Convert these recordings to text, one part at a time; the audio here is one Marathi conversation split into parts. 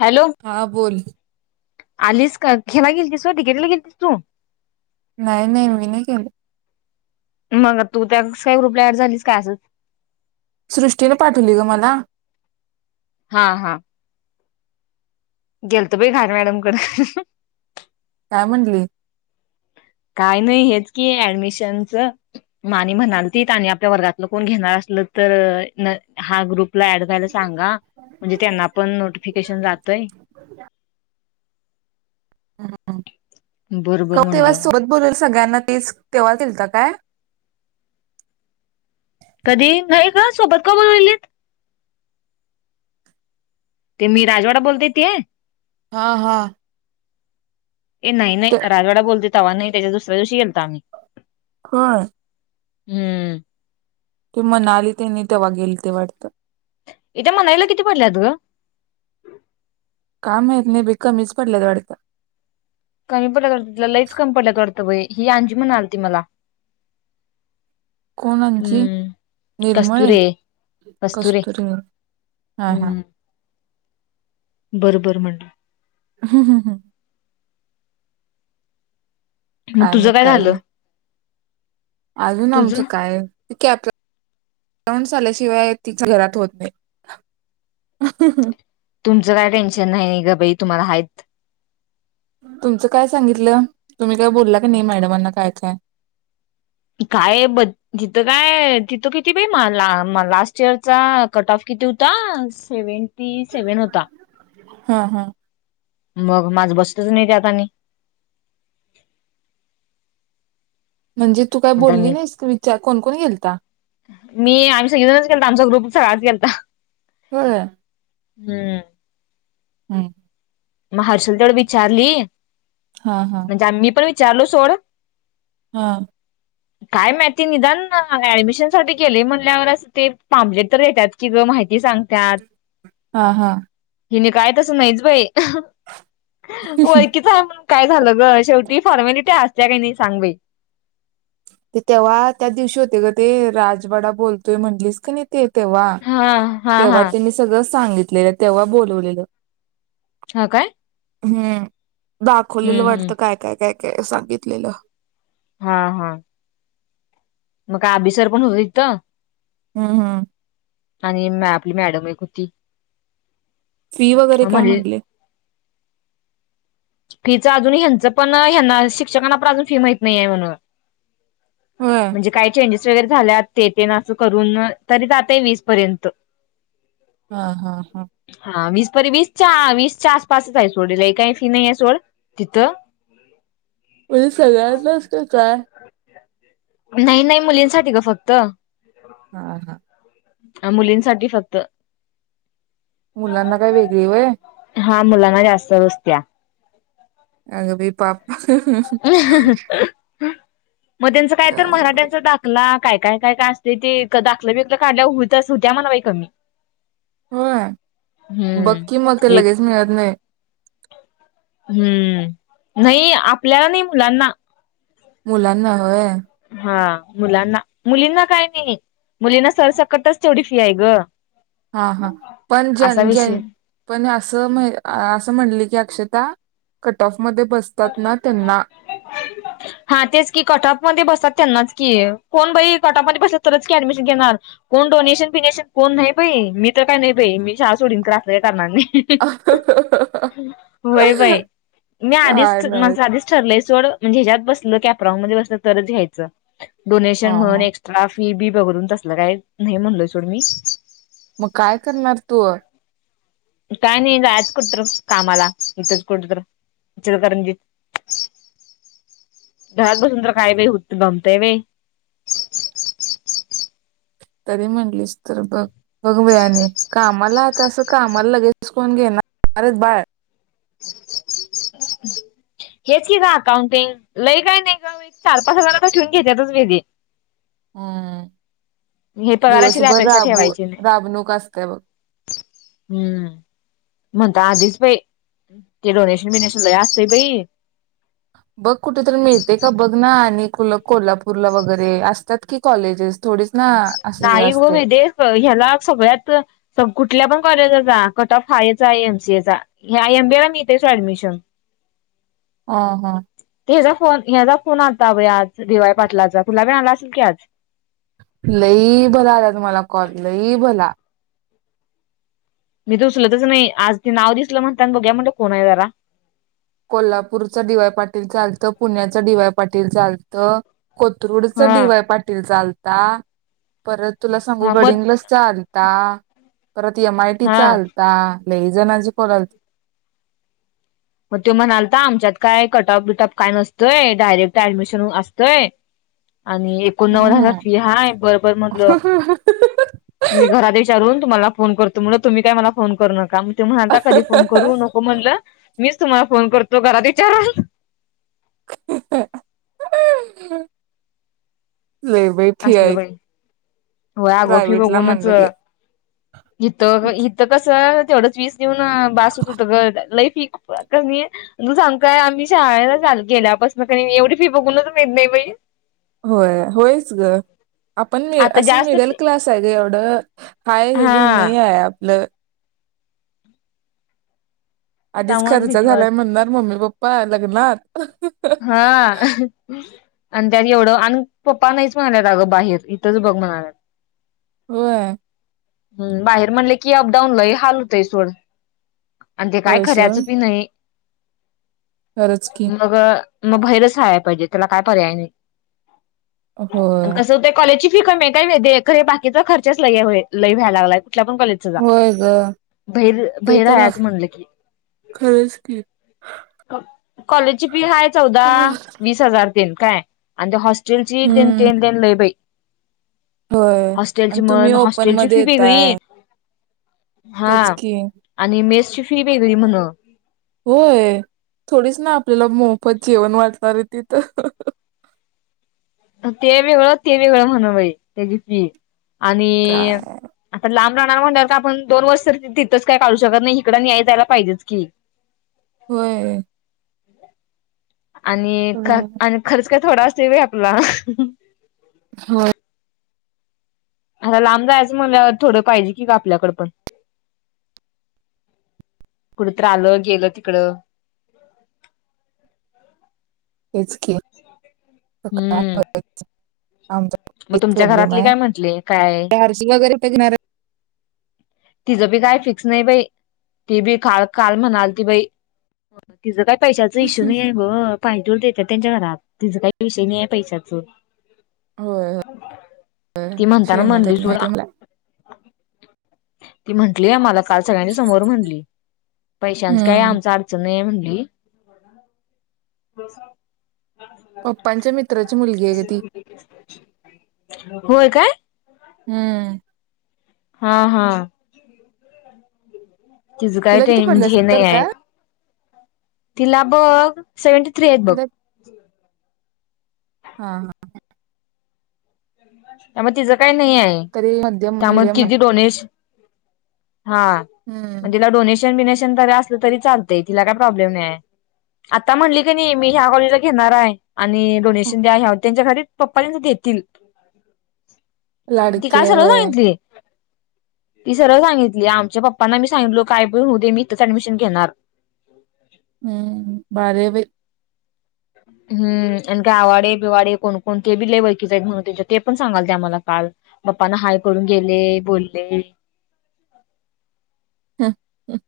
हॅलो हा बोल. आलीस का हेला गेलतीस व्हय [inaudible] ला गेलतीस तू? नाही नाही मी नाही गेले. मग तू त्या काही दुसऱ्या ग्रुप ऍड झालीस का असं? सृष्टीने पाठवली गं मला. हा हा गेलते बाई [inaudible] मॅडम कडे. काय म्हणली? काय नाही हेच की ऍडमिशनचं माने म्हणालती आणि आपल्या वर्गातलं कोण घेणार असलं तर हा ग्रुप ला एड व्हायला सांगा म्हणजे त्यांना पण नोटिफिकेशन जातंय. बरोबर क म्हणलं तेव्हाच मग सोबत बोलेलं सगळ्यांना तेच तेव्हाच केलतं काय? कधी नाही ग सोबत कोण [inaudible] ते मी राजवाडा बोलते ते? हा हा ए नाही ते नाही राजवाडा बोलते तवा नाही त्याच्या दुसऱ्या दिवशी गेलतो आम्ही. होय. हम्म ती म्हणाली तेनी तेव्हा गेलती वाटतं. ए त्या मनालीला किती पडलेत गं? काय माहित नाय बाई कमीच पडल्यात वाटतं. कमी पडल्यात वाटतं तिला लईच कमी पडल्या वाट व्हय ही अंजी म्हणालती मला. कोण अंजी हम्म निर्मळे कस्तुरे कस्तुरे हा हा. बर बर म्हणलं. हम्म हम्म हम मग तुझं काय झालं? अजून आमचं तुझं काय कॅ [inaudible] ल्याशिवाय तिच्या [inaudible] होत नाही. तुमचं काय टेन्शन नाही गं बाई तुम्हाला हायत. तुमचं काय सांगितलं तुम्ही काय बोलला की नाही मॅडमांना काय काय? काय ब तिथं काय तिथं किती बाई मला लास्ट इयरचा कट ऑफ किती होता सेवनटी सेव्हन होता. हा हा मग माझं बसतच नाही त्यात आणि. म्हणजे तू काय आता बोलली मी नाहीस का विचार कोण कोण गेलता? मी आम्ही सगळेजणच गेलतो आमचा ग्रुप सगळाच गेलता. होय. हम्म. हम्. मग हर्षल तेवढ विचारली हा हा म्हणजे आम्ही पण विचारलं विचारलं सोड. हा. काय माहिती निदान ऍडमिशन साठी गेले म्हणल्यावर अस ते पॅम्प्लेट तर देतात कि गं माहिती सांगतात हा हा. हिने काय तसं नाहीच बाई. होऐ कच आहे म्ह काय झालं ग शेवटी फॉर्मॅलिटी असत्या काही नाही सांग बाई. ते तेव्हा त्या दिवशी होते ग ते राजवाडा बोलतोय म्हणलीस कणी ते तेव्हा हा हा तेव्हा हा तेनी सगळं सांगितलेलं तेव्हा बोलवलेलं. हा काय? हम्म. दाखवलेलं हम्म हम्म वाटतं काय काय काय? सांगितलेलं. हा हा. मग काय अभी सर पण होत तिथं? हम्म हम्म. आणि मॅम आपली मॅडम एक होती. फी वगैरे मग काय म्हणले म्हटले. फीच अजून ह्यांचं पण ह्याना शिक्षकांना पण अजून फी माहित नाहीय म्हणून होय म्हणजे काय चेंजेस वगैरे झाल्यात ते तेन असं करून तरी जातय वीस पर्यंत. हा हा हा. च्या वीसच्या आसपासच आहे सोडल लई काय ती नाही आहे सोड तिथं. म्हणजे सगळंच असतय काय? नाही नाही मुलींसाठी ग फक्त. हा हा. ह मुलींसाठी फक्त. मुलांना काय वेगळी व्हय? हा मुलांना जास्त बसत्या. अग बाई पाप. ह. मग त्यांचं काय तर मराठ्यांचा दाखला काय काय काय काय असते ते दाखलं बिकलं काढल्या होतच होत्या म्हण कमी होय बग की मग ते हम्म एक लगेच मिळत नाही. हम्म नाही आपल्याला नाही मुलांना मुलांना होय. हा मुलांना मुलींना काय नाही मुलींना सरसकटच तेवढी फी आहे ग. हा हा पण असा जन विषय ज्याची पण असं म्हणली की अक्षता कट ऑफ मध्ये बसतात ना त्यांना हा तेच की कट ऑप मध्ये बसतात त्यांनाच की कोण बाई कट ऑप मध्ये बसलं की तरच की ऍडमिशन घेणार कोण डोनेशन पिनेशन कोण नाही बाई मी तर काही नाही बाई मी शाळा सोडीन खर असलं काय करणार नाही व्हय बाई मी काय आधीच नव्हच माझं आधीच ठरलंय सोड. म्हणजे ह्याच्यात बसलं कॅपराँन मध्ये बसलं तरच घ्यायचं. हा डोनेशन म्हणून हा एक्स्ट्रा फी बी बघून तसल का मग काय करणार तू काय नाही जायच कुठतर कामाला इथच कुठतर ईचलकरंजी त घरात बसुन तरी म्हटलीस तर बघ बघ बाई कामाला आता असं कामाला लगेचच कोण घेणारेत बाळ हेच की का अकाउंटिंग लय काय नाही ग चार पाच हजार तर ठेवून घेत्यातच वेधी हम्. पगाराची लय दिवसभर अपेक्षा राबू ठेवायची नाही. राबणूक असतय बघ. हम्म म्हणता आधीच बाई ते डोनेशन बिनेशन लयी असते बाई बघ कुठेतरी मिळते का बघ ना आणि कोल्हापूरला वगैरे असतात की कॉलेजेस थोडीच ना असे हे नाही ग असते वेदेे ह्याला सगळ्यात कुठल्या पण कॉलेज ला जा कट ऑफ हाचा एमसीए चा आय एमबी ला मिळतेस ऍडमिशन ह हा. ते ह्याचा फोन ह्याचा फोन आता आज डिवाय पाटलाचा तुला बी आला असेल की आज लई भला आला तुम्हाला कॉल लई भला मी तर उचलतच नाही आज ते नाव दिसलं म्हणताना बघूया म्हणल कोण आहे जरा कोल्हापूरचं डीवाय पाटील चालतं पुण्याचं डीवाय पटेल च आलतं. कोथरूडचं हा डी वाय पाटील च आलत. [unintelligible] परत तुला सांगू हा मग गडिंग्लज च आलत. [inaudible] परत एम आय टी हा चालता. लयी जणांची पोर त्यो म्हणाल्ता आमच्यात काय कटफ बिटफ काय नसतोय, डायरेक्ट ऍडमिशन असतय. आणि एकोणनव्वद हजार हम्म फी हाय बरबर म्हटलं मी घरात विचारून तूम्हाला फोन करतो. तुम्ही मला फोन करू नका. ते म्हणालता कधी फोन करू नको म्हणलं मीच तुम्हाला फोन करतो, घरात विचारून ह [unintelligible] लयी बाई फी आहे. व्हय आग फी बघूनच इथं इथं कस तेवढच वीस येऊन बस होत होत ग लाईफ [unintelligible] फी कू सांगू काय आम्ही शाळेलाल गेल्यापासून क एवढी फी बघूनच भीत नाही बाई होय होयच ग आपण आता असं जास्त मिडल फी क्लास आहे ग एवढं हाय हेज हा नाही आहे आपलं आधीच त्यामुळेच खर्च भीती झालाय वाटते म्हणणार मम्मी पप्प पय लग्नात हा आणि त्यात एवढं आणि पप्पा नाहीच म्हणाल्यात अगं बाहेर इथंच बघ म्हणाल्यात. होय. हम् बाहेर म्हणले कि अपडाऊन लय हाल होतंय सोड आणि ते काय होय खऱ्याचं सोड भी नाही. खरंच की मग मग भैरच राला पाहिजे त्याला काय पर्याय नाही. आणि होय कसं होत कॉलेज कमी आहे, कायरे बाकीचा खर्च ल लई व्याय लागलाय. कुठल्या पण कॉलेजचा जा होय ग बाहेर ते बाहेर तर राहायचं म्हणलं की खरंच की कॉलेजची फी हाय चौदा वीस हजार काय अन् ते होस्ट तेलची द हम्म तेनेन ल बाई. होय आणि हॉस्टेलची तुम्ही म्हण ओपन हॉस्टेलची मध्ये फी वेगळी यताय. हा आणि मेसची फी वेगळी म्हण थोडीस ना आपल्याला मोग फत जेवण वाटलं रे तिथ तेवे कळ तेवे कळ म्हण बाई तेजपी आणि काय आता लांब. णार म्ह आपण दोन वर्ष तर तिथंच काय काढू शकत नाही इकडं नाही्याय जायला पाहिजेच की होय. आणि ख हम्म. आणि खर्च का थोडासाेव आपला होय आता लांब जायचं मला थोडं पाहिजे की का आपल्याकड पण कुठत्र आलं गेलं तिकडं. हेच क काय हम्म बघ आमचा मग तुमच्या प्रॉब्लेम घरातली काय म्हंटले काय आहे आरशीी वगैरे पेघणार तिचं बी काय फिक्स नाही बाई ती बी काल काल म्हणालती बाई तिचं काय पैशाचा इश्यू लई आहे ग पायले. तू देतात त्यांच्या घरात तिच काही विषय नाही आहे पैशाचं होय होय ती म्हणताना श्रीमंत आहे म्हणली ती सुड. माहिती आहे मला ती म्हंटली मला काल सगळ्यांनी समोर म्हणली पैशांच काय हम्म आमचा अडचण नाहिये म्हणली. पप्पांच्या मित्राची मुलगी आहे ग ती [inaudible] होय काय? हम्म. हा हा. तिझ काय तिला किती म्हणजे पडले हे नाही सत्तर आहे. का तिला बघ सेव्हंटी थ्री आहेत बघ. तिला हा हा. त्यामुळ तिझ काही नाही आहे तरी मध्यम त्यामुळे मिडियम आहे किती डोनेशन? हा मग हम्म तिला डोनेशन बीनेशन अस तरी चालतय तिला काय प्रॉब्लेम नाही आता म्हणली कनी मी ह्या कॉलेज घेणार आहे. आणि डोनेशन द्या ह्याव त्यांच्या घरी पप्पा तेनी देतील. ती लाडकी काल आहे सरळ वय सांगितली. ती सरळ सांगितली आमच्या पप्पांना मी सांगितलो हम्म भारी आहे बाई. हम्म आणि ते आवाडे बिवाडे कोन कोन तेबी लयी ओळखिचे आहेत म्हणून तीच्या ते पण सांगालती ते पण सांगा आम्हाला काल पप्पना हाय करून गेले बोलले. ह ह [unintelligible]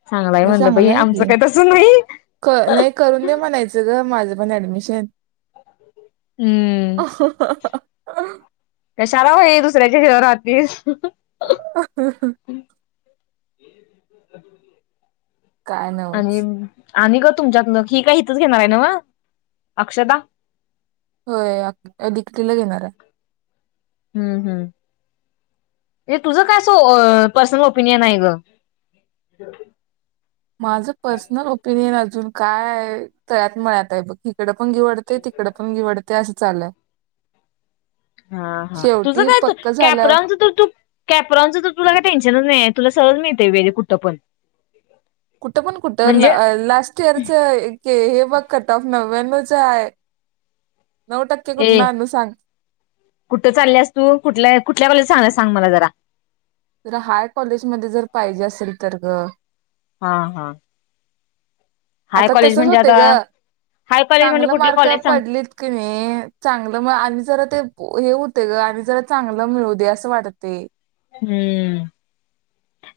ह [unintelligible] मग चांगला आहे. की नाही, करून दे म्हणायचं ग माझं पण ऍडमिशन हम्म अ [unintelligible] कशाला बाई दुसऱ्याच्या जीवावर राहतीस. [unintelligible] [inaudible] काय आणि नव्हच. आणि ग तुमच्यातन ही काही इथच घेणार आहे. नव्ह अक्षता होय दिकेटीला घेणार आहे. हम् हम् हे तुझं काय अस पर्सनल ओपिनियन आहे ग माझं पर्सनल ओपिनियन अजून काय तळ्यात मळत आहे बघ तिकड णिवडते तिकडे पण घिवडते. ते असं चालंय. हा हा तुझं काय झाल्यावर कॅपरानच तर तू कॅपरॉनच तर तुला काय टेन्शनच नाही तुला सल नाही ते वेळे कुठ पण कुठं पण कुठं म्हणजे लास्ट इयरच हे वक कट ऑफ. नव्याण्णव आहे. नऊ टक्के ए कुठनं आणू सांग कुठ चालस तू कुठल्या कुठल्या कॉले सांग- सांग मला जरा तर हाय कॉलेजमध्येध्ये जर पाहिजे असेल तर ग हा हा. हाय आता कॉलेज तसच म्हणजे होते आता ग हाय कॉलेज म्हणजे चांगलं कुठलं मार्क कॉलेज सांग पडलीत की नाही चांगलं म आणि जरा ते हे होते ग आणि जरा चांगलं मिळू दे असं वाटते. हम्म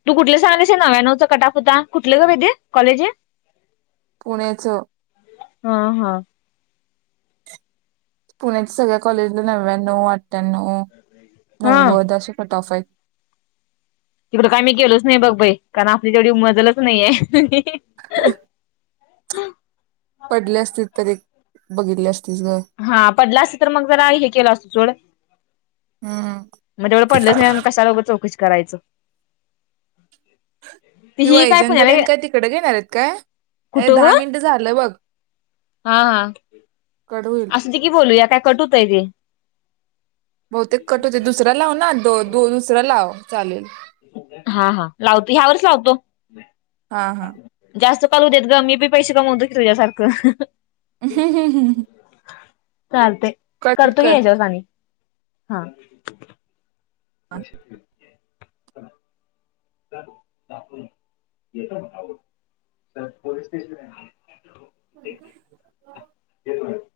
तू कुठलं सांगलस नव्यानवचा कटाफुता कुठलं का बाहि ते कॉलेज आहे. पुण्याच हा हा. पुण्याच्या सगळ्या कॉलेजला नव्या्णव वा हा आठ्यानाव अशी कट ऑफ आहे. तिकड काय मी गेलोच नाही बघ बाई कारण आपली तेवढी उमजलच नाहीये. ह [unintelligible] हम. पडले असतील तर एक. बघितल्या हा पडला असे तर मग जरा हे केलं असतं चड हम म तेवढं पडलेच नाही म कशाला उगच चौकशी करायचं. ती ही काय वैजनता पुण्याला न ते काय तिकड घेणार आहेत, काय कुठं ग दहा मिनट झालं बघ. हा हा कट होईल असू दे की बोलूया काय कट होतय ते. बहुतेक कट होते, दुसरा लाव ना. द दोन दुसरं लाव चालेल. हा हा लावतो, ह्यावरच लावतो. हा हा. जास्त कॉल देत ग मी पी पैसे कमवतो, की तुझ्यासारखं. चुकीचं चालतय कट करतो, की कर हेच्यावरच आणि हा हा [inaudible] [unintelligible] पोलीस स्टेशन आहे [unintelligible]